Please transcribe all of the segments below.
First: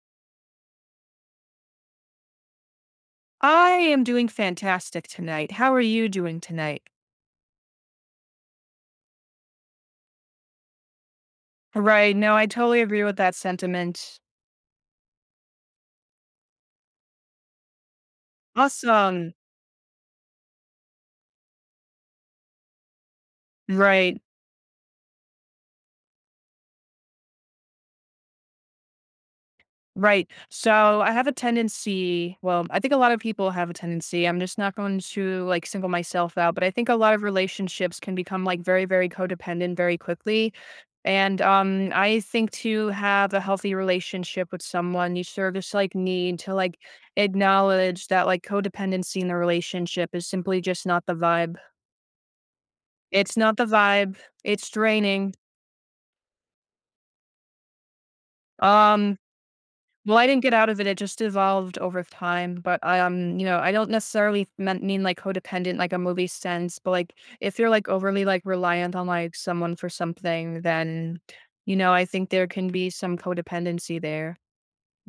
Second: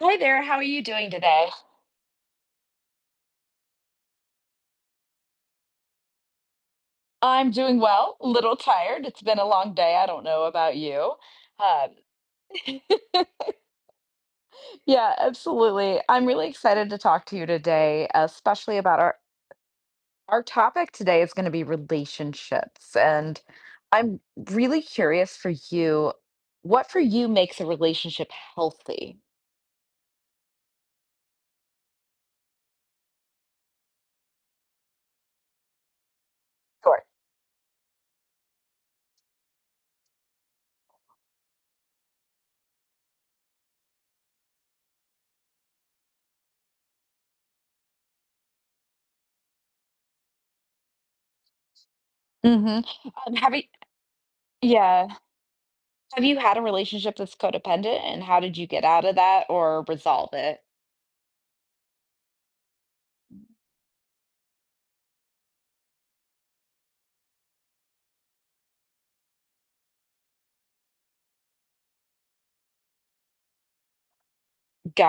Hi there, how are you doing today? I am doing fantastic tonight. How are you doing tonight? I'm doing well, a little tired. It's been a long day. I don't know about you. Um, Right. No, I totally agree with that sentiment. yeah, absolutely. I'm really excited to talk to you today, especially about our Awesome. our topic today is going to be relationships. And I'm Right. really curious for you, what for you makes a relationship healthy? Right. So I have a tendency, well, I think a lot of people have a tendency. I'm just not going to like single myself out, but I think a Sure. lot of relationships can become like very, very codependent very quickly. And I think to have a healthy relationship with someone, you sort of just like need to like acknowledge that like codependency in the relationship is simply just not the vibe. Mm-hmm. Um, It's have not you, the vibe. It's yeah. draining. Have you had a relationship that's codependent and how did you get out of Um that or Well, I resolve didn't get it? out of it. It just evolved over time. But I I don't necessarily meant mean like codependent, like a movie sense. But like, if you're like overly like reliant on like someone for something, then I think there can be some codependency there,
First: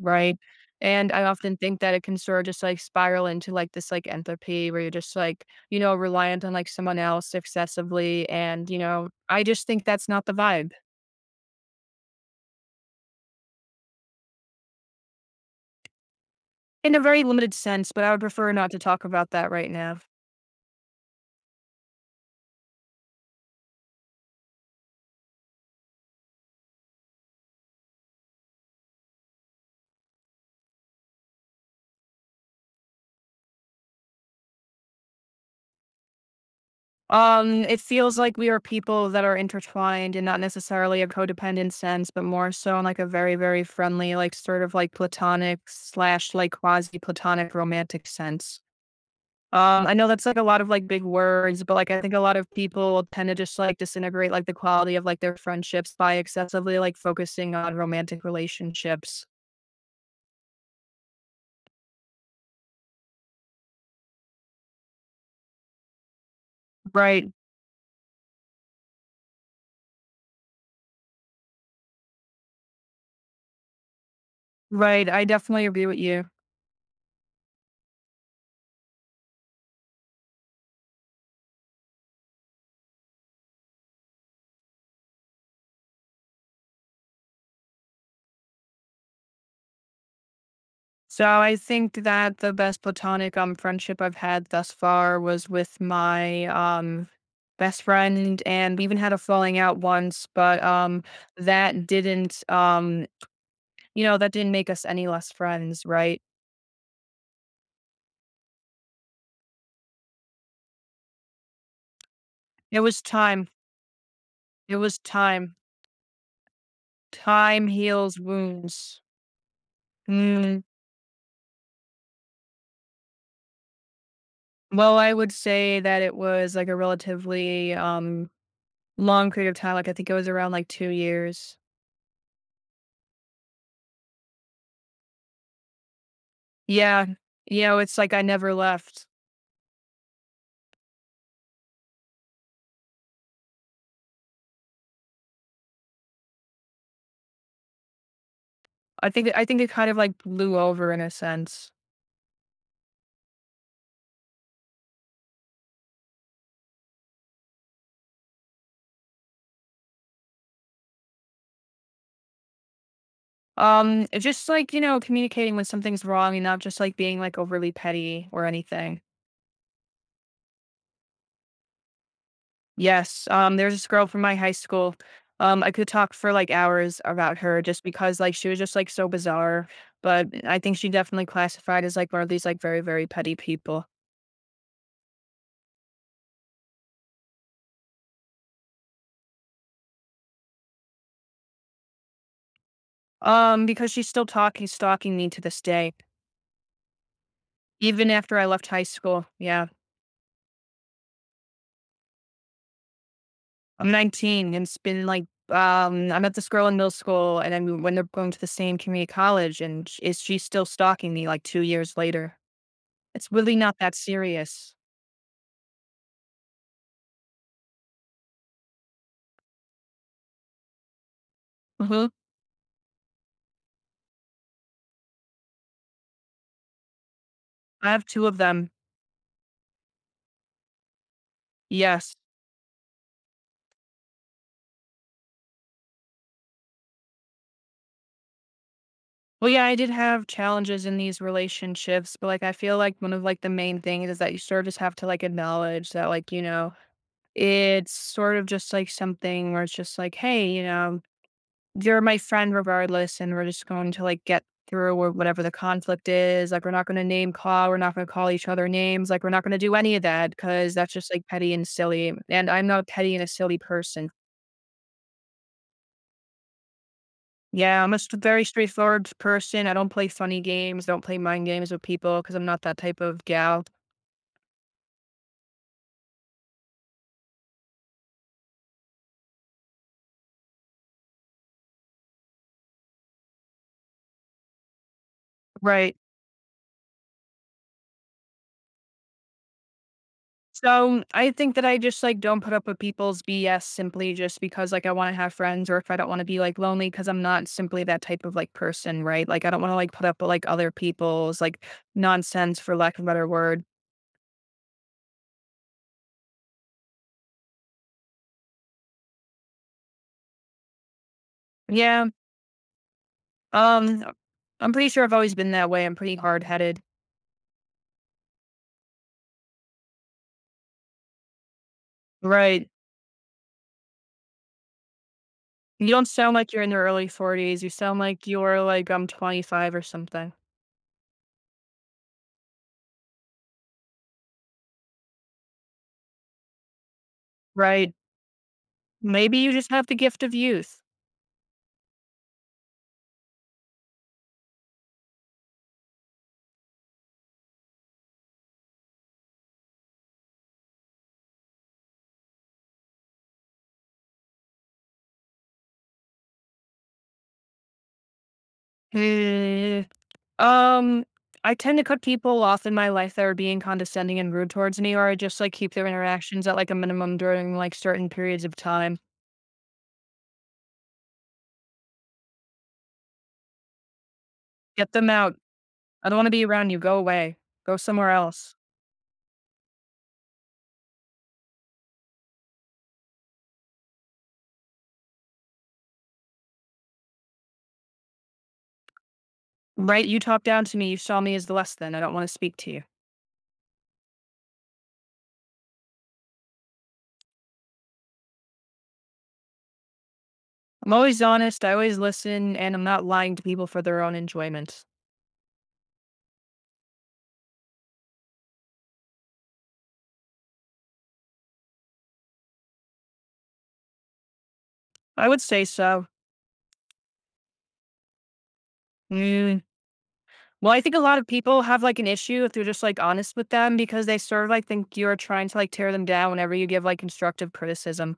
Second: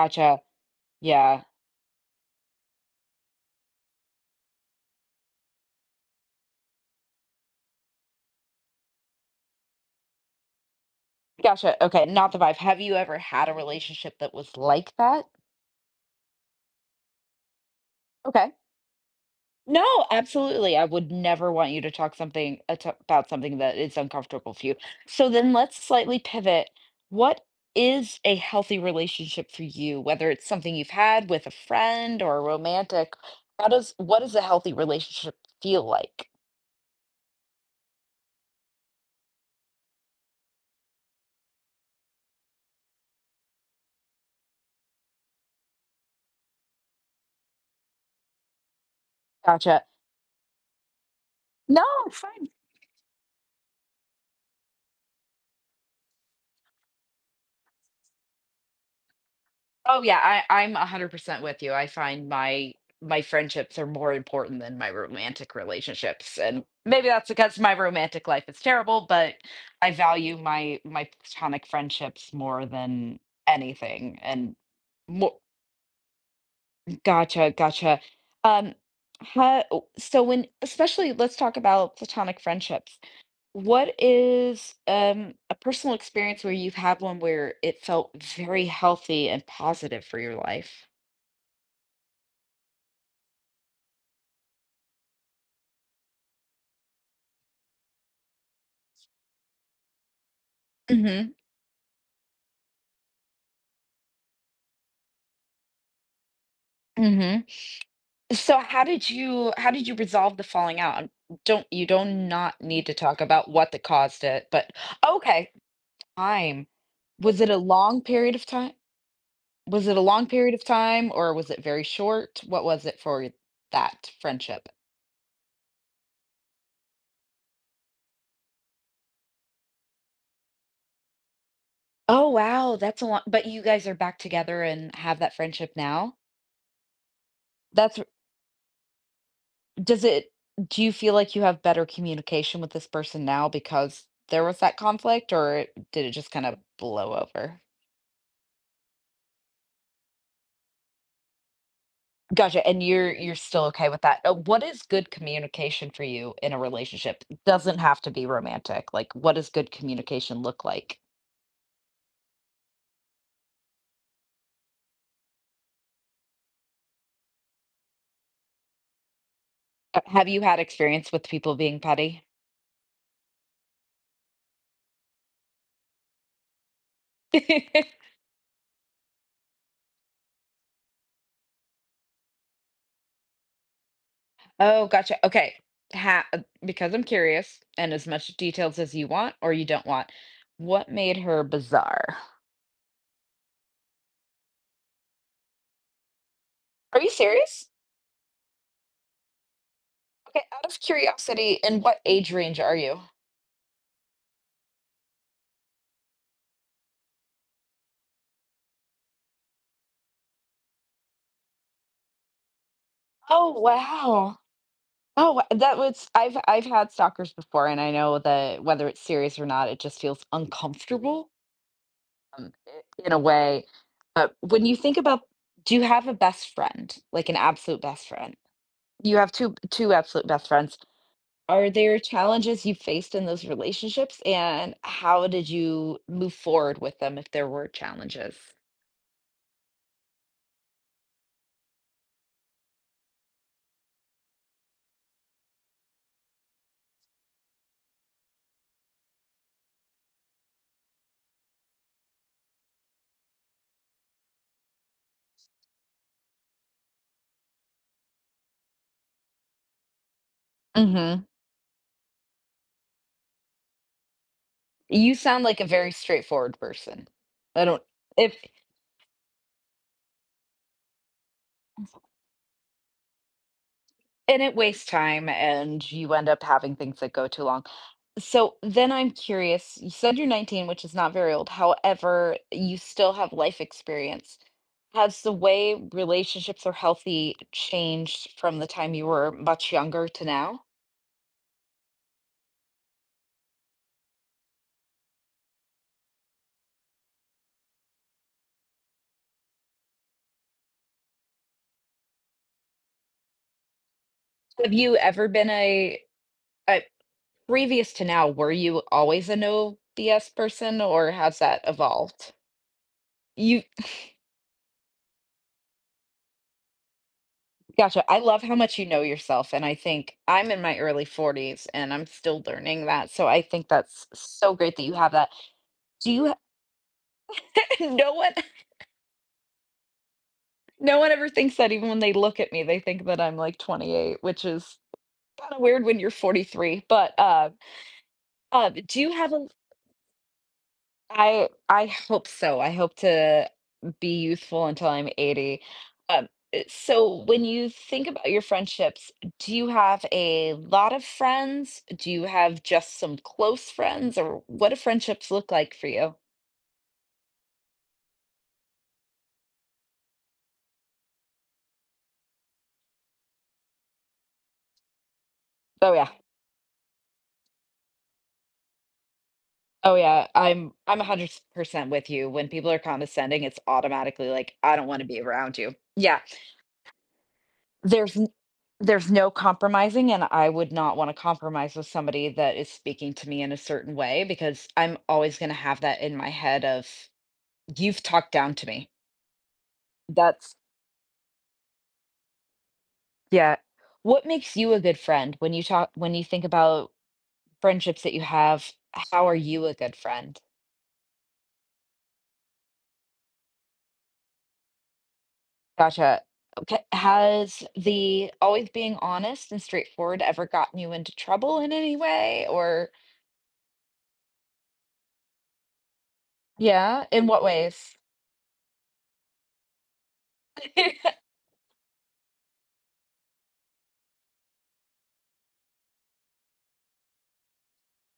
right? And I Yeah. often think that it can sort of just like spiral into like this like entropy where you're just like, reliant on like someone else excessively. And I just think that's not the vibe Gotcha. Okay. Not the vibe. Have you ever had a relationship that was like that? in a very limited sense, but I would Okay. prefer not to talk about that right now. No, absolutely. I would never want you to talk something about something that is uncomfortable for you. So then let's slightly pivot. What is a healthy relationship for you? Whether it's something you've had with a friend or a romantic, how does what does a healthy relationship feel like? It feels like we are people that are intertwined in not necessarily a codependent sense, but more so in like a very, very friendly, like sort of like platonic slash like quasi platonic romantic sense. Gotcha. I know that's like a lot of like big words, but No, like I think it's a lot of fine. people tend to just like disintegrate like the quality of like their friendships by excessively like focusing on romantic relationships. Oh yeah, I'm 100% with you. I find my friendships are more important than my romantic relationships. And maybe that's Right, because my romantic life is terrible, but I value my platonic friendships more than anything. Right. I more, definitely agree with you. gotcha, gotcha. Um ha- so when especially let's talk about platonic friendships. What is a personal experience where you've had one where it felt very healthy and positive for your life? So I think that the best platonic friendship I've had thus far was with my best friend and we even had a falling out once, but Mhm, that didn't um that didn't make us any less friends, right? mhm. So how did you resolve the falling out? Don't not It need to was talk time. about what that caused it, but It was okay, time. time. Was it a Time long heals period of time? wounds. Was it a long period Mm. of time or was it very short? What was it for that friendship? Well, I would say that it was like a relatively long period of time. Like I think it was around like 2 years. Oh, wow, that's a lot. But you guys are back together and have that friendship now? Yeah. You know, That's it's r- like I never left. does it do you feel like you have better communication with this person now because there was that conflict or did it just kind of blow over? I think it kind of like blew over in a sense. Gotcha, and you're still okay with that. What is good communication for you in a relationship? It doesn't have to be romantic, like, what does good communication look like? It's just like, communicating when something's wrong and not just like being like overly petty or anything. Have you had experience with people being petty? Yes. There's this girl from my high school. I could talk for like hours about her just because like she was just like so bizarre. But I think she definitely classified as like one of these like very, very petty people. Oh, gotcha, okay. Ha because I'm curious, and as much details as you want or you don't want, what made her bizarre? Because she's still stalking me to this day, Are you serious? even after I left high school. Yeah. Okay, out of curiosity, in what age range are you? I'm 19 and it's been like I met this girl in middle school and then when they're going to the same community college and is she still stalking me like 2 years later? It's Oh, really not that wow. serious. Oh, that was I've had stalkers before, and I know that whether it's serious or not, it just feels uncomfortable, Hmm. In a way. But when you think about, do you have a best friend, like an absolute I have best two friend? of them. You have two absolute best friends. Are there Yes. challenges you faced in those relationships, and how did you move forward with them if there were challenges? Well, yeah, I did have challenges in these relationships, but like I feel like one of like the main things is that you sort of just have to like acknowledge that like, it's sort of just like something where it's just like, hey, you're my friend regardless, and we're just going to like get through or whatever the conflict is. Like, we're not going to name call. We're not going to call each other names. Like, we're not going to do any of that because that's just Hmm. like petty and silly. And I'm not a petty and a silly person. You sound like a very straightforward person. I Yeah, don't I'm a if very straightforward person. I don't play funny games. Don't play mind games with people because I'm not that type of gal. And it wastes time, and you end up having things that go too long. So then I'm curious, you said you're 19, which is not very old. However, you still have life experience. Has the way Right. relationships are healthy changed from the time you were much younger to now? So I think that I just like don't put up with people's BS simply just because like I want to have friends or if I don't want to be like lonely because I'm not simply that type of like person, right? Like I don't want to like put up with like other people's like nonsense for lack of a better word. Have you ever been a previous to now, were you always a no BS person, or has that Yeah. evolved? You Um I'm pretty sure I've always been that way. I'm pretty hard headed. Gotcha. I love how much you know yourself. And I think I'm in my early 40's and I'm still Right. learning that. So I think that's so great that you have that. You don't Do sound you like you're in your early 40s. You sound no like one you're like I'm 25 or something. no one ever thinks that even when they look at me, they think that I'm like 28, which is kind of weird when you're 43. But Right. Do you have Maybe a you just have the gift of youth. I hope so. I hope to be youthful until I'm 80. Um, so when you think about your friendships, do you have a lot of friends? Do you have just some close friends, or what do friendships look like for you? Um, I tend to cut people off in my life that are being condescending and rude towards me, or I just like keep their Oh yeah. interactions at like a minimum during like certain periods of time. Oh yeah. I'm 100% with you. When people are condescending, it's automatically like, I don't Get want to them be out. around you. I don't Yeah. want to be around you. Go away. Go somewhere There's n else. there's no compromising, and I would not wanna compromise with somebody that is speaking to me in a certain way because I'm always gonna have that in my head of, "You've talked down to me." Right? You talk That's down to me. You saw me as the less than. I don't want to speak to you. yeah. What makes you a good friend when you think about friendships that you have, how are you a good friend? I'm always honest. I always listen, and I'm not lying to people for their own enjoyment. Gotcha. Okay, has the always being honest and straightforward ever gotten you into trouble in any way or I would say so. yeah, in what ways? Mm. Well, I think a lot of people have like an issue if they're just like honest with them because they sort of like think you're trying to like tear them down whenever you give like constructive criticism.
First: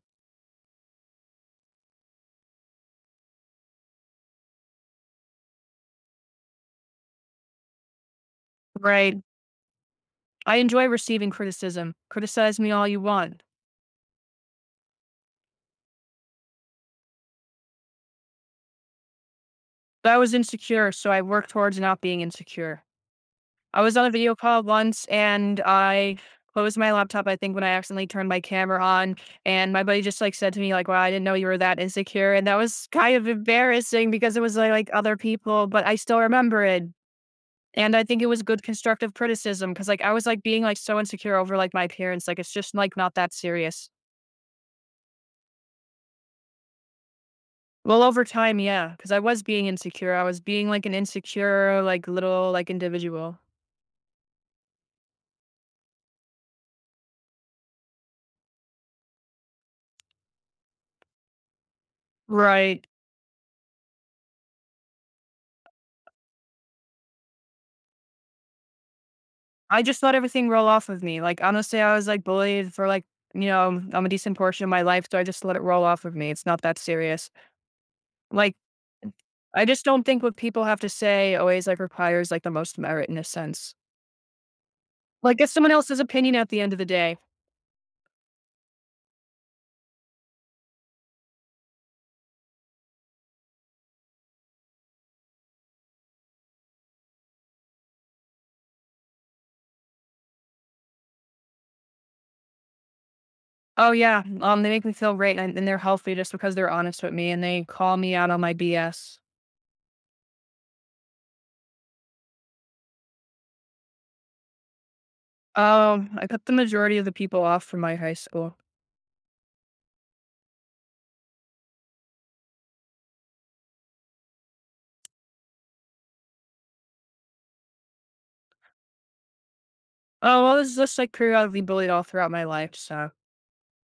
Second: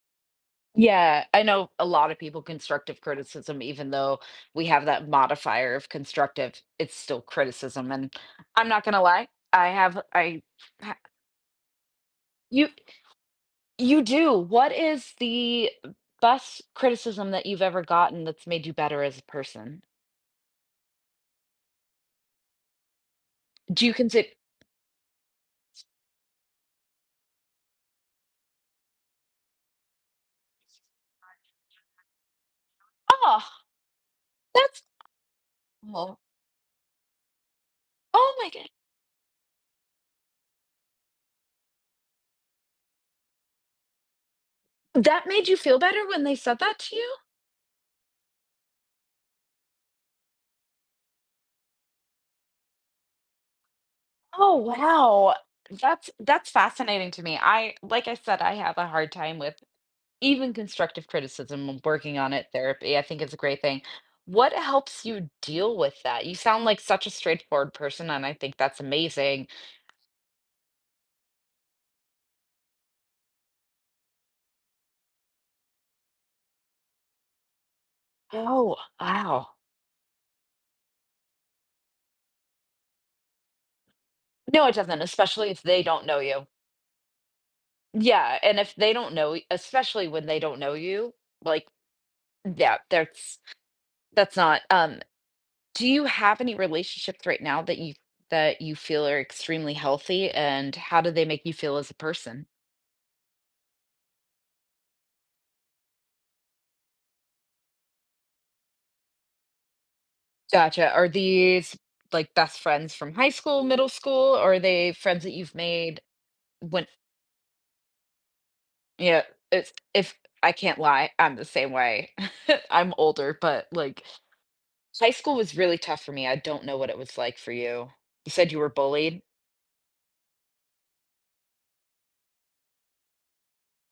Yeah, I know a lot of people constructive criticism, even though we have that modifier of constructive, it's still criticism. And I'm not gonna Right. lie, I have I I enjoy ha- receiving criticism. Criticize you me all you want. you do. What is the best criticism that you've ever gotten that's made you better as a person? But I was insecure, so I worked towards not being insecure. I Do you was on a consider, video call once and I closed my laptop, I think, when I accidentally turned my camera on. And my buddy just like said to me, like, wow, I didn't know you were that insecure. And that was kind of oh, embarrassing because it was that's like other people, but I cool. still remember it. And I think it Oh was my good God. constructive criticism because like I was like being like so insecure over like my appearance. Like it's just like not that serious. That made you feel better when they said that to you? Well, over time, yeah, because I was being insecure. I was being like an insecure, like little, like individual. Oh wow. That's fascinating to me. I like I said, I have a hard time with even constructive criticism, and working on it Right. therapy I think is a great thing. What helps you deal with that? You sound like such a straightforward person and I think that's amazing. I just let everything roll off of me. Like honestly, I was like bullied for like, I'm a decent portion of my life, so I just let it roll off of me. It's not that serious. Like Oh wow. I just don't think what people have to say always like requires like the most merit in a sense. No it doesn't, Like especially it's if someone they else's don't know opinion you. at the end of the day. Yeah, and if they don't know y- especially when they don't know you, like, yeah, that's not do you have any relationships right now that you feel are extremely healthy, and how do they make you feel as a person? Oh yeah, they make me feel great and they're healthy just because they're honest with me and they call me out on my BS. Gotcha. Are these like best friends from high school, middle school, or are they friends that you've made I cut the when majority of the people off from my high school. yeah, it's if I can't lie, I'm the same way. I'm older, but like high school was really tough for me. I don't know what it was like for you. You said you were bullied. Oh, well, this is just, like, periodically bullied all throughout my life, so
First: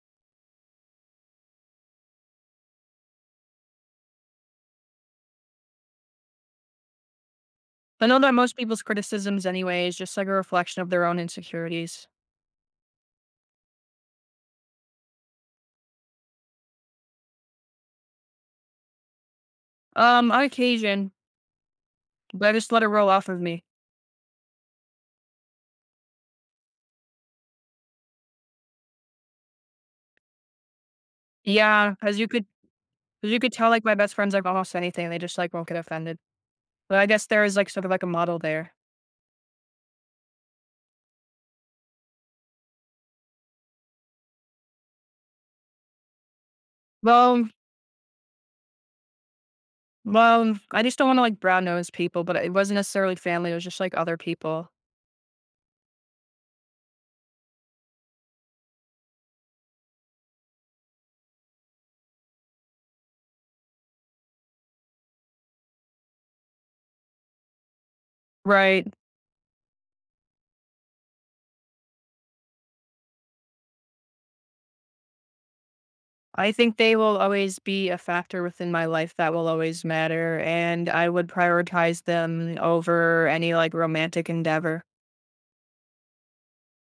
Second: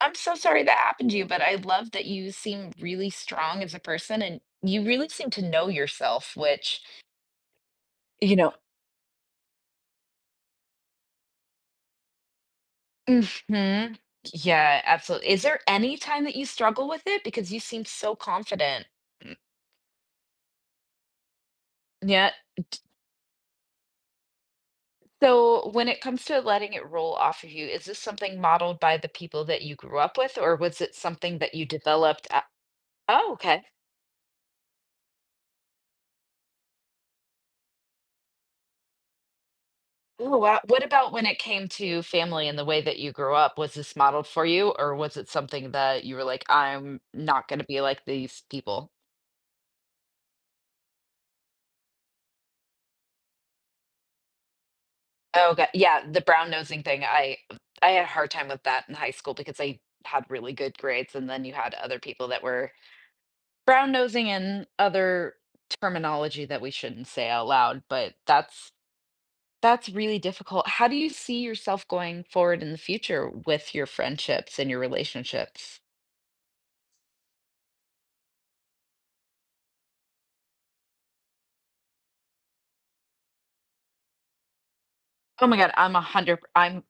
I'm so sorry that happened to you, but I love that you seem really strong as a person and you really seem to know yourself, which, I know that you know, most people's criticisms anyway is just, like, a reflection of their own insecurities. mhm. Yeah, absolutely. Is there any time that you struggle with it? Because you seem so confident. Mm, On occasion, yeah. but I just let it roll off of me. So when it comes to letting it roll off of you, is this something modeled by the people that you grew up with, or was it something that you Yeah, developed? 'Cause Oh, you could okay. tell, like, my best friends, like, almost anything, they just, like, won't get offended. But I guess there is, like, sort of, like, a model there. Oh, wow. What about when it came to family and the way that you grew up? Was this modeled for you, or was it something that you were like, I'm not Well going to be like these people? well, I just don't wanna, like, brown nose people, but it wasn't necessarily family, it was just, like, other people. Oh, god yeah, the brown nosing thing, I had a hard time with that in high school because I had really good grades, and then you had other people that were brown nosing and other terminology that we shouldn't say out loud, but that's Right. that's really difficult. How do you see yourself going forward in the future with your friendships and your relationships? I think they will always be a factor within my life that will always matter, and I would prioritize them over any, like, romantic endeavor. Oh my god, I'm 100 I'm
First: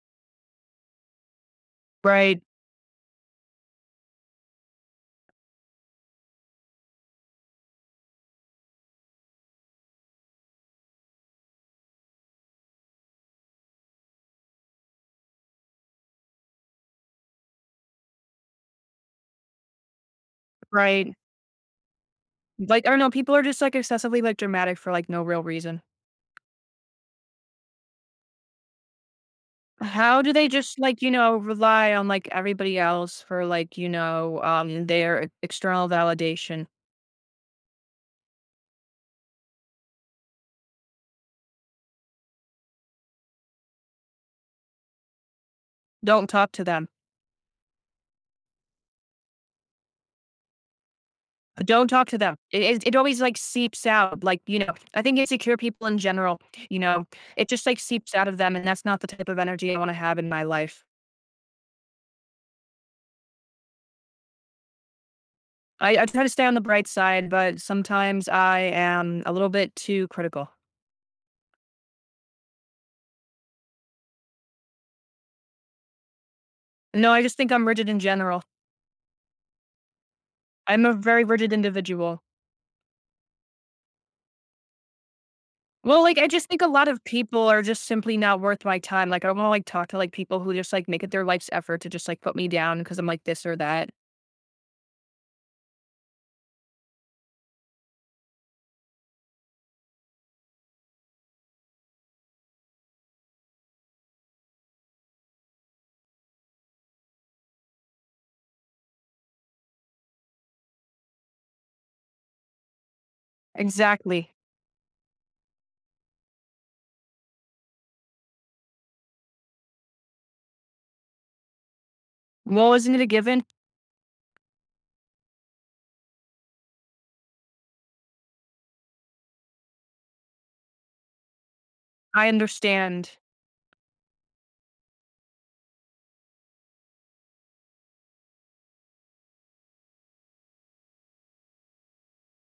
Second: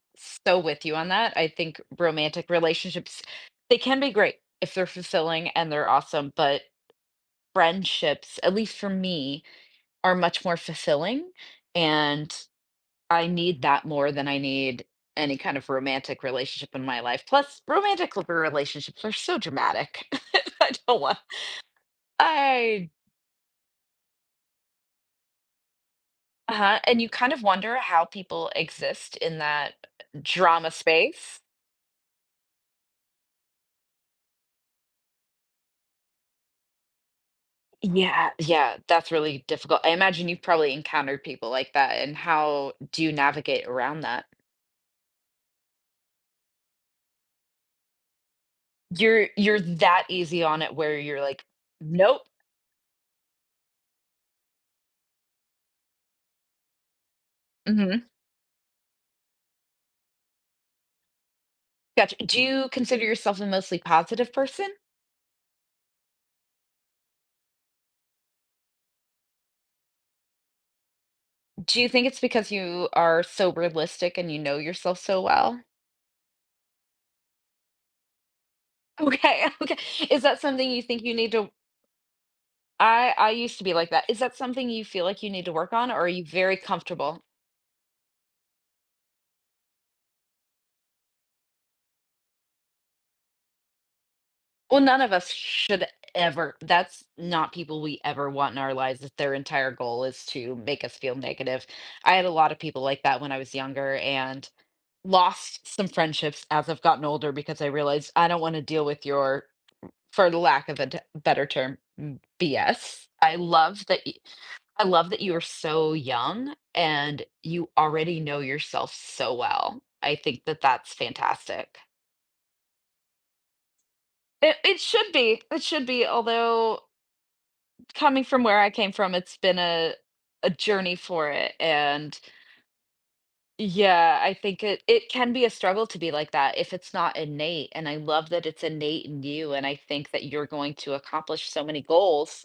so with you on that. I think Right, romantic relationships, they can be great if they're fulfilling and they're awesome, but friendships, at least for me, are much more fulfilling, and I need that more than I need any kind of romantic relationship in my life. Plus, relationships are so dramatic. I don't right. want Like, I I don't know, people are just, like, excessively, like, dramatic for, like, no real reason. uh-huh, and you kind of wonder how people exist in that How do they drama just, like, space. rely on, like, everybody else for, like, their external validation? Yeah, yeah, that's really difficult. I imagine you've probably encountered people like that, and how do you navigate around that? Don't talk to them. You're that easy on it where you're like, Don't talk to nope. them. It always, like, seeps out, like. I think insecure people in general, you know, it just, like, Mm-hmm, seeps out of them, and that's not the type of energy I wanna have in my life. gotcha. Do you consider yourself a mostly positive person? I try to stay on the bright side, but sometimes I am a little bit too critical. Do you think it's because you are so realistic and you know yourself so well? No, I just think I'm rigid in general. Okay, okay. Is that something you I'm a think you very need to rigid individual. I used to be like that. Is that something you feel like you need to work on or Well, are like, you I just very think a lot of comfortable? people are just simply not worth my time, like, I don't wanna, like, talk to, like, people who just, like, make it their life's effort to just, like, put me down because 'cause I'm like this or that. Well, none of us should ever. That's not people we ever want in our lives if their entire goal is to make us feel negative. I had a lot of people like that when I was younger and lost some friendships as I've gotten older because I realized I don't want to deal with your, for the lack of a better term, BS. Exactly. I love that you are so young and you already know yourself so well. I think that that's fantastic. Well, isn't it a given? It should be. It should be. Although coming from where I came from, it's been a journey for it, and I understand. yeah, I think it it can be a struggle to be like that if it's not innate. And I love that it's innate in you. And I think that you're going to accomplish so many goals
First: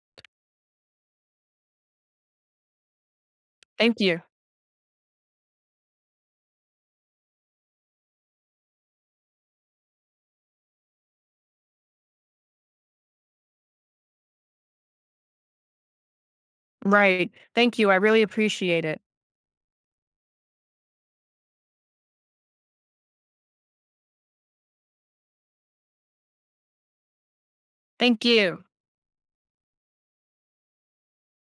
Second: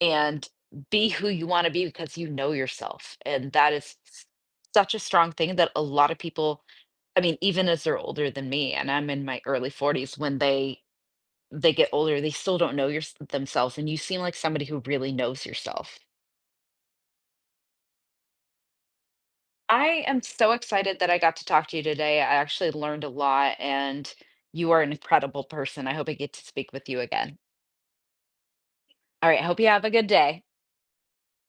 and be who you want to be because you know yourself. And that is Thank you. Such a strong thing that a lot of people, I mean, even as they're older than me, and I'm in my early 40's, when they get older, they still don't know themselves. And you seem like somebody who really knows yourself. Right. Thank you. I really appreciate it. I am so excited that I got to talk to you today. I actually learned a lot, and you are an incredible person. I hope I get to speak with you again. Thank you. All right. Hope you have a good day.